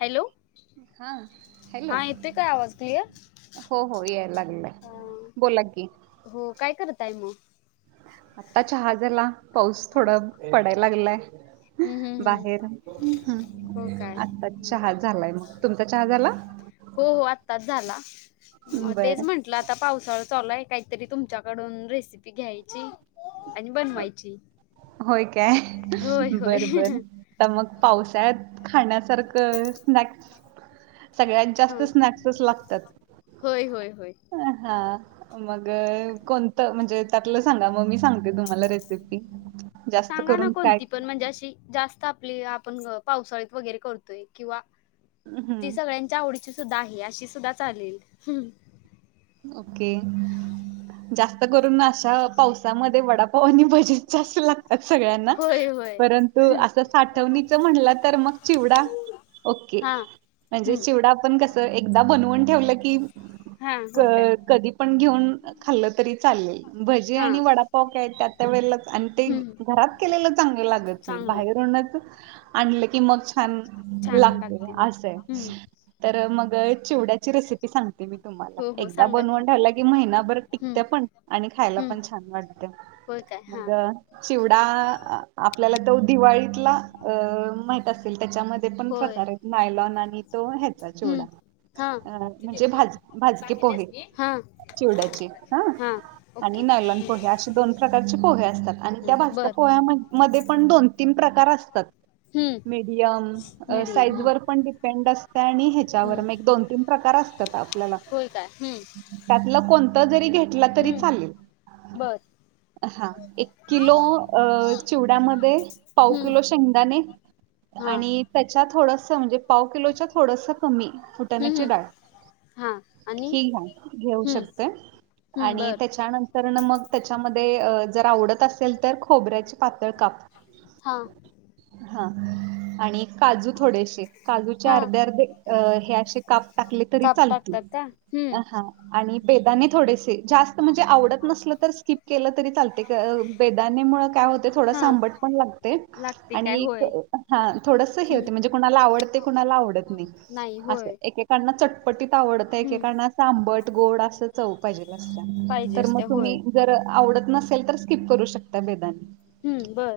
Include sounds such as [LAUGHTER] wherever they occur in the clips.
Hello हा hello हा येते काय आवाज क्लिअर. हो हो याय लागलंय बोला. की हो काय करतय मग. आता चहाजला पाऊस थोडा पडायला लागलाय. हम्म हम बाहेर हम हो काय. आता चहा झालाय मग तुमचा चहा झाला हो हो आत्ताच झाला म बर तेच म्हण ला आता पावसाळा चालूय काहीतरी तुमच्याकडून रेसिपी घ्यायची. आणि बनवायची. होय काय होय होय बरं बर. तर मग पावसाळ्यात खाण्यासारखं स्नॅक्स. सगळ्यात ह जास्त स्नॅक्सच लागतात. होय होय होय. अ हा. मग कोणतं म्हणजे त्यातलं सांगा मग मी सांगते तुम्हाला रेसिपी. जास्त सांगा ना करून काय कोणती पण म्हणजे अशी जास्त आपली आपण पावसाळीत वगैरे करतोय किंवा ती हम्म सगळ्यांची तुमच्या आवडीची सुद्धा आहे अशी सुद्धा चालेल. ओके जास्त करून अशा पावसामध्ये वडापावानी बजेट जास्त लागतात सगळ्यांना होय होय परंत तू असं साठवणीच म्हणलं तर मग चिवडा. ओके हा म्हणजे हम्म चिवडा आपण कस एकदा बनवून ठेवलं की हा क होय काय कधी पण घेऊन खाल्लं तरी चालेलेल. भजी हा आणि वडापाक आहेत ते आता वेळेलाच आणि ते हम्म घरात केलेलं चांगलं लागत नाही चांगलं बाहेर आण की मग छान छान लागते होय असं. हम्म तर मग चिवड्याची रेसिपी सांगते मी तुम्हाला. हो हो दा सांगा की बनवून ठेयला कि महिनाभर हम्म टिकत पण आणि खायला पण छान वाटत. हो काय. मग हा चिवडा आपल्याला तो दिवाळीतला अ माहित असेल त्याच्यामध्ये पण होय प्रकार आहे. नायलॉन आणि तो ह्याचा हम्म चेवडा हा अ किती म्हणजे आहेत का भाज भाज की सांगितलेस पोहे मी हा चिवड्याचे ह हा आणि ओके नायलॉन हम्म पोहे असे दोन प्रकारचे पोहे असतात आणि त्या हम्म भाजक्या बर पोह्या मध्ये पण दोन तीन प्रकार असतात. हम्म मीडियम मीडियम साईज हम्म वर पण डिपेंड असते आणि ह्याच्यावर म एक दोन तीन प्रकार असतात आपल्याला. हो काय हम्म. त्यातलं कोणतं जरी घेतला तरी चालेल. बरं. हा एक किलो अ चिवड्यामध्ये पाव हम्म किलो शेंगदाणे हा आणि त्याच्या थोडस म्हणजे पाव किलोच्या थोडस कमी फुटाण्याची डाळ हां ही घ्या घेऊ शकते हम्म आणि बर त्याच्यानंतरन मग त्याच्यामध्ये जर आवडत असेल तर खोबऱ्याचे पातळ काप हा हा आणि काजू थोडेसे काजूचे हा अर्धे अर्धे अ हे असे काप टाकले तरी चालत हम् [UNINTELLIGIBLE] हा आणि बेदाने थोडेसे जास्त म्हणजे आवडत नसल तर स्किप केलं तरी चालते. बेदाने मुळ काय होते थोडंस हा आंबट पण लागते. लागते काय आणि एक होय. हा थोडस हे हम्म होते म्हणजे कुणाला आवडते कुणाला आवडत नाही. अंस एकेकांना चटपटीत आवडतय. हम्म एकेकांना असं आंबट गोड असं चव पाहिजेल असत्या पाहिजे तर असते मग होय तुम्ही- जर आवडत नसेल तर स्किप करू शकता बेदाने. हम्म बरं.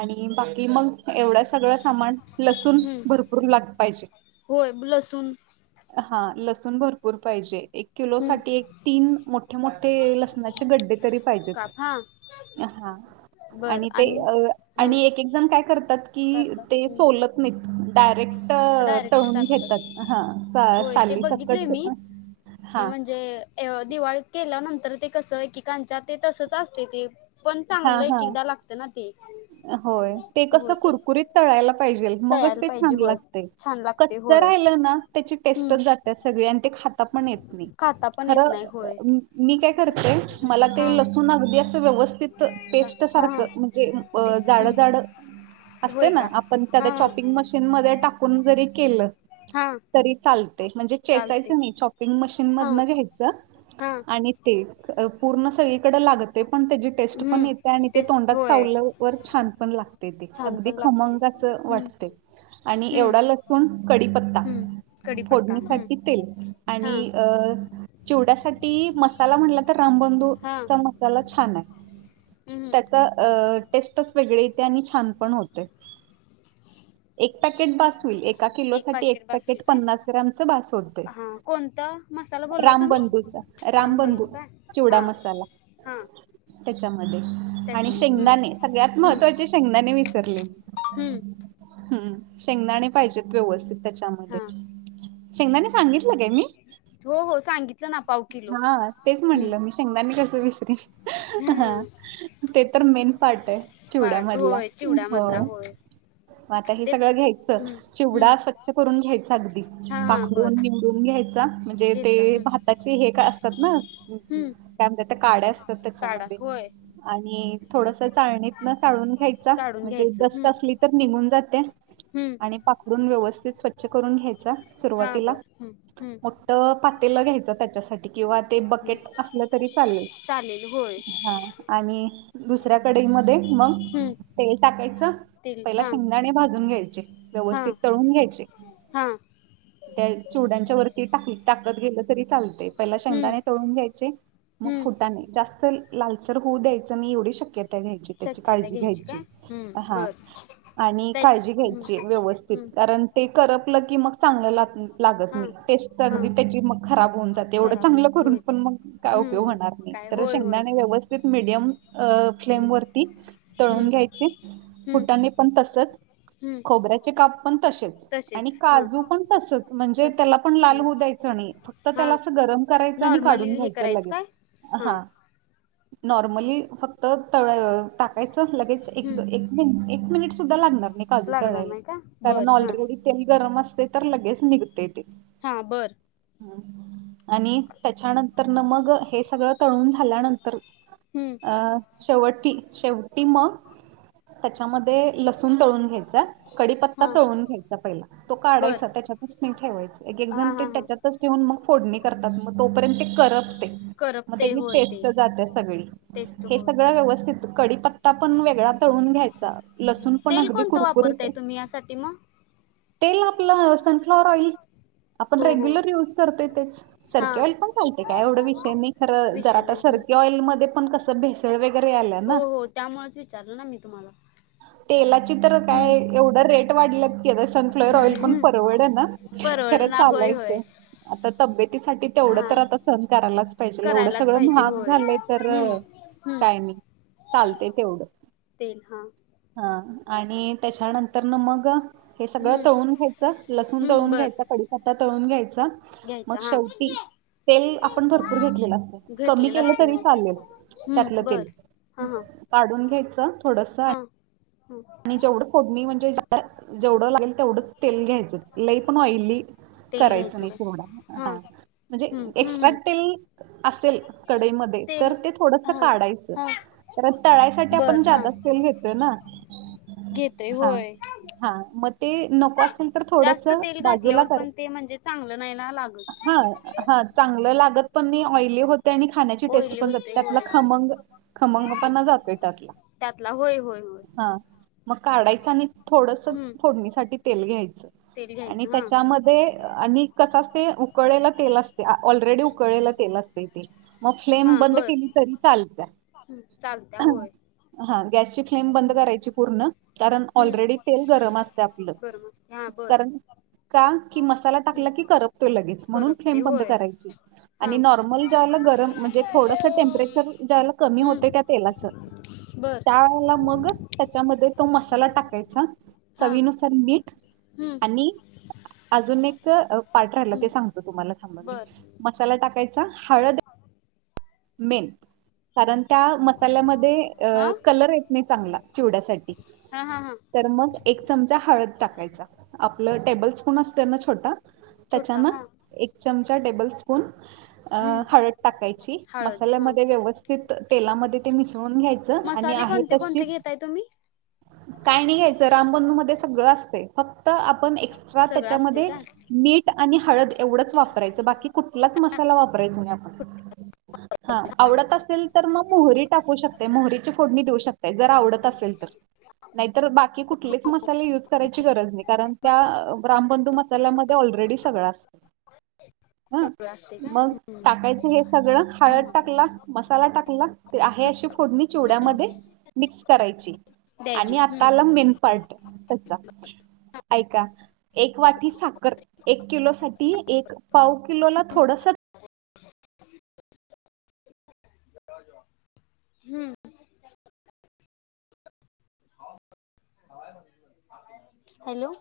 आणि बाकी मग. एवढा सगळं सामान लसून हम्म भरपूर लाग पाहिजे. होय लसूण हा लसूण भरपूर पाहिजे एक किलो हम्म साठी एक. तीन मोठे मोठे लसणाचे गड्डे तरी पाहिजेत. काप हा हा आणि ते अ हा आणि एक एक जण काय करतात. कि करतात ते हम्म. सोलत नाहीत डायरेक्ट डायरेक्ट तळून टाकतात घेतात हा, सा साली सकट- कि हा म्हणजे, अ दिवाळीत केल्यानंतर ते कसं एकेकांच्या ते तसच असते ते पण हा चांगलं हा एक एकदा लागत ना ते होय. हो कसं ते कुरकुरीत तळायला पायजे मगच‌ तळायला ते पाहिजे छान होय लागते छान लागते कच्च होय राहिलना त्याची हम्म टेस्टच जाते. सगळे आणि ते खाता पण येत नाही. खाता पण खर येत नाही होय मी काय करते मला ते हा लसूण अगदी असं व्यवस्थित पेस्ट हा हा सारखं म्हणजे टीस जाडजाड हम्म होय असतं ना काय आपण हा त्याला च्यॉपिंग मशीन मध्ये टाकून जरी केलं. हा. तरी चालते म्हणजे चालते चेचायचं नाही चॉपिंग मशीन हा मधन घ्यायचं, हा आणि ते पूर्ण सगळीकड लागतय पण त्याची टेस्ट पण हम्म येते आणि ते टेस्ट तोंडात होय चावल्या वर छान पण लागते ते छान अगदी पण लागते खमंग अस हम्म वाटतय आणि हम्म एवढा लसूण कडीपत्ता हम्म कडीपत्ता हम्म फोडणीसाठी तेल, हा आणि अ चिवड्यासाठी मसाला म्हटलं तर हा रामबंधूचा मसाला छान आहे. हम्म त्याचा टेस्टच वेगळे येते आणि छान पण होते. ह. एक पॅकेट बास होईल एका किलो साठी एक पाकिट बसेल पॅकेट का पन्नास ग्रॅम च बास होतय तर मसाला बोलला तुम्ही राम बंधू रामबंधू का चिवडा हा मसाला. हा. आणि त्याच्यामध्ये हम्म शेंगदाने सगळ्यात हम्म महत्वाचे शेंगदाने विसरले. हम्म शेंगदाणे पाहिजेत व्यवस्थित त्याच्यामध्ये हा शेंगदाणे सांगितलं काय मी. हो हो सांगितलं ना पाऊ. हा तेच म्हणलं मी शेंगदाने कसं विसरेन ह. हम्म ते तर मेन पार्ट आहे पार्ट चिवड्यामधला होय हो. चिवड्यामधला होय मग आता हे ते सगळं घ्यायचं हम्म चिवडा हम्म स्वच्छ करून घ्यायचा अगदी हा हा पाखडून. बस दुध घ्यायचा म्हणजे ते घेतला हम्म त्याची हे काय असतात ना त्या हम्म काय म्हणतात काड्या असतात काढा त्याच्यामध्ये होय आणि हम्म. थोडस चाळणीतन चाळून घ्यायचा. काढून म्हणजे घ्यायचं डस्ट असली तर निघून जाते. हम्. आणि पाकडून व्यवस्थित स्वच्छ करून घ्यायचा हा सुरवातीला. बर हम्म हम्म पातेलं घ्यायचं त्याच्यासाठी. किंवा ते हम्म बकेट असलं तरी चालेल चालेल होय हा आणि दुसऱ्या कढईमध्ये मग हम्म तेल टाकायचं तील पहिला हा शेंगदाणे भाजून घ्यायचे हा व्यवस्थित तळून घ्यायचे हा त्या चिवड्यांच्या वरती टाकी टाकत गेलं तरी चालतंय. पहिला हम्म शेंगदाणे तळून घ्यायचे मग हम्म फुटाने जास्त लालसर होऊ द्यायचं नई एवढी शक्यत घ्यायची त्याची शक्यता काळजी घ्यायची काय हम्म हा बर आणि त्याच काळजी हम्म घ्यायची व्यवस्थित हम्म कारण ते करपलं की मग चांगलं लागत हा नाही टेस्ट हा [UNINTELLIGIBLE] त्याची मग खराब होऊन जाते. एवढं खराब चांगल होत करून होय काय पण मग काय उपयोग हम्म होणार नाही. काय तर होय होय शेंगदाने व्यवस्थित मिडियम अ हम्म फ्लेम वरती तळून हम्म घ्यायची हम्म फुटाने पण तसचं हम्म खोबऱ्याचे काप पण तसेच आणि तसेच हा काजू पण तसच म्हणजे त्याला तसच पण लाल हम्म होऊ द्यायचं. फक्त हा त्याला अस गरम करायचं आणि नॉर्मली काढून हे घ्यायचं करायचं लगेल काय हा. नॉर्मली फक्त त टाकायचं लगेच एक हम्म मिनिट सुद्धा लागणार नाही. काजू तळ [UNINTELLIGIBLE] बर हा तेल गरम असते तर लगेच निघते ते हां बरं. हम् आणि त्याच्यानंतर न मग हे सगळं तळून झाल्यानंतर हम्म अं शेवटीं शेवटी मग. त्याच्यामध्ये लसूण तळून घ्यायचा कडीपत्ता हा तळून घ्यायचा पहिला तो बर काढायचा. त्याच्या ठेवायचण एक एक हा जन हा हा त्याच्यातच ठेून मग फोडणी करतात. तोपर्यंत कर मग करपते त्याची होय ते टेस्ट जात्या सगळी टेस्ट हे होय सगळ व्यवस्थित कडीपिता ता पण वेगळा तळून घ्यायचा लसूण पण तेल अगदी कोणतं कुरकुरीत. वापरताय तुम्ही यासाठी मग तेल आपलं सनफ्लॉवर ऑइल आपण हो हो रेग्युलर यूज करतोय तेच हा सरकी ऑइल पण माहिते काय एवढं विषय नाही खरं जर विषय आता नाही हम्म सरकी ऑइलमध्ये पण कसं भेस [UNINTELLIGIBLE] आले हो हो त्यामुळेच विचारलं ना मी तुम्हाला तेलाची तर काय हम्म एवढं रेट वाढला की आता सनफ्लॉवर ऑइल पण परवड ना. परवड खरं ना होय होय चालायचं आता तब्येतीसाठी तेवढं हा तर आता सण करायलाच पाहिजे. एवढं करायलाच सगळं पाहिजे महाग होय झालंय तर. हम्म हम्म काय नाही चालतय तेवढं. तेल हा हा आणि त्याच्यानंतर न मग हे सगळं हम्म तळून घ्यायचं लसूण हम्म तळून घ्यायचं कडीपत्ता तळून घ्यायचा घ्यायच मग हा शेवटी तेल आपण भरपूर घेतलेलं असतं कमी [UNINTELLIGIBLE] केलं असत तरी हो चालेल त्यातलं हम्म बर तेल हा हा काढून घ्यायचं थोडस ह हम आणि जेवढं फोडणी म्हणजे जेवढं लागेल तेवढंच तेल घ्यायचं लई पण ऑइली तेल करायचं घ्यायचं नाही काय तेवढा हां हा म्हणजे हं हं एक्स्ट्रा हं तेल असेल कडईमध्ये तेल तर ते थोडस हां काढायचं हां तर तळाईसाठी बर आपण हां जादाच तेल घेतोय ना घेतय हा होय. हा, मग ते नको अस त्याच्यानंतर थोडस जास्त तेल बाजूला घातल्यावर कर, पण ते म्हणजे चांगलं नाही ना लागत हा हा चांगल लागत पण ते ऑइली होते आणि खाण्याची टेस्ट ऑइली पण जाते होते त्यातला होय खमंग, खमंगपणा जातोय त्यातला. त्यातला होय होय होय. हा मग काढायचं आणि थोडसच हं फोडणीसाठी तेल घ्यायचं. तेल घ्या आणि त्याच्यामध्ये आणि कस असतय? उकळलेलं तेल असतय, ऑलरेडी उकळलेलं तेल असतय. मग फ्लेम हां बंद बर केली तरी चालत्या. हं चालत्या होय हा गॅसची फ्लेम बंद हं करायची पूर्ण कारण हं ऑलरेडी तेल गरम असतय आपलं बरं मग हां बर कारण का? की मसाला हं टाकला की करपतो लगेच म्हणून करपते फ्लेम बंद होय करायची. हां आणि नॉर्मल ज्याला गरम म्हणजे थोडस टेम्परेचर ज्या वेळेला कमी होत हं त्या तेलाच बर त्यावेळाला मग? त्याच्यामध्ये तो मसाला टाकायचा हां चवीनुसार मीठ हं आणि अजून एक पाठ राहिला ते हं सांगतो तुम्हाला थांबा मी मसाला टाकायचा हळद हळद. मेन कारण त्या मसाल्यामध्ये अ हा कलर येत नाही चांगला, चिवड्यासाठी. हा हा हा तर मग एक चमचा हळद टाकायचा आपलं टेबल स्पून असतंय ना छोटा? छोटा त्याच्यान हा एक चमचा टेबल स्पून अ हम्म हळद टाकायची. हळद हा मसाल्यामध्ये व्यवस्थित तेलामध्ये ते मिसळून घ्यायचं आणि मसाले आहे कोणते तशी कोणते घेताय तुम्ही काय नाही घ्यायचं रामबंदधू मध्ये सगळं असतय. फक्त आपण एक्स्ट्रा सगळं असते त्याच्यामध्ये का मीठ आणि हळद एवढंच वापरायचं बाकी कुठ कुठलाच मसाला वापरायचा नाही आपण. हा आवडत असेल तर मग मोहरी टाकू शकतेय मोहरीची फोडणी देऊ शकते. ते जर आवडत असेल तर नाहीतर बाकी कुठलेच मसाले युज करायची गरज नाही, कारण त्या रामबंधू मसा त्याला मध्ये ऑलरेडी सगळं असत. हो हा मग टाकायचं हे सगळं? हळद हम्म टाकला, मसाला टाकला ते आहे अशी फोडणी चिवड्यामध्ये मिक्स करायची. द्यायची. आणि आता हम्म आला मेन पार्ट त्या ऐका. एक वाटी साखर, एक किलो साठी एक पाव किलोला थोडस [INAUDIBLE] हम्म. हॅलो.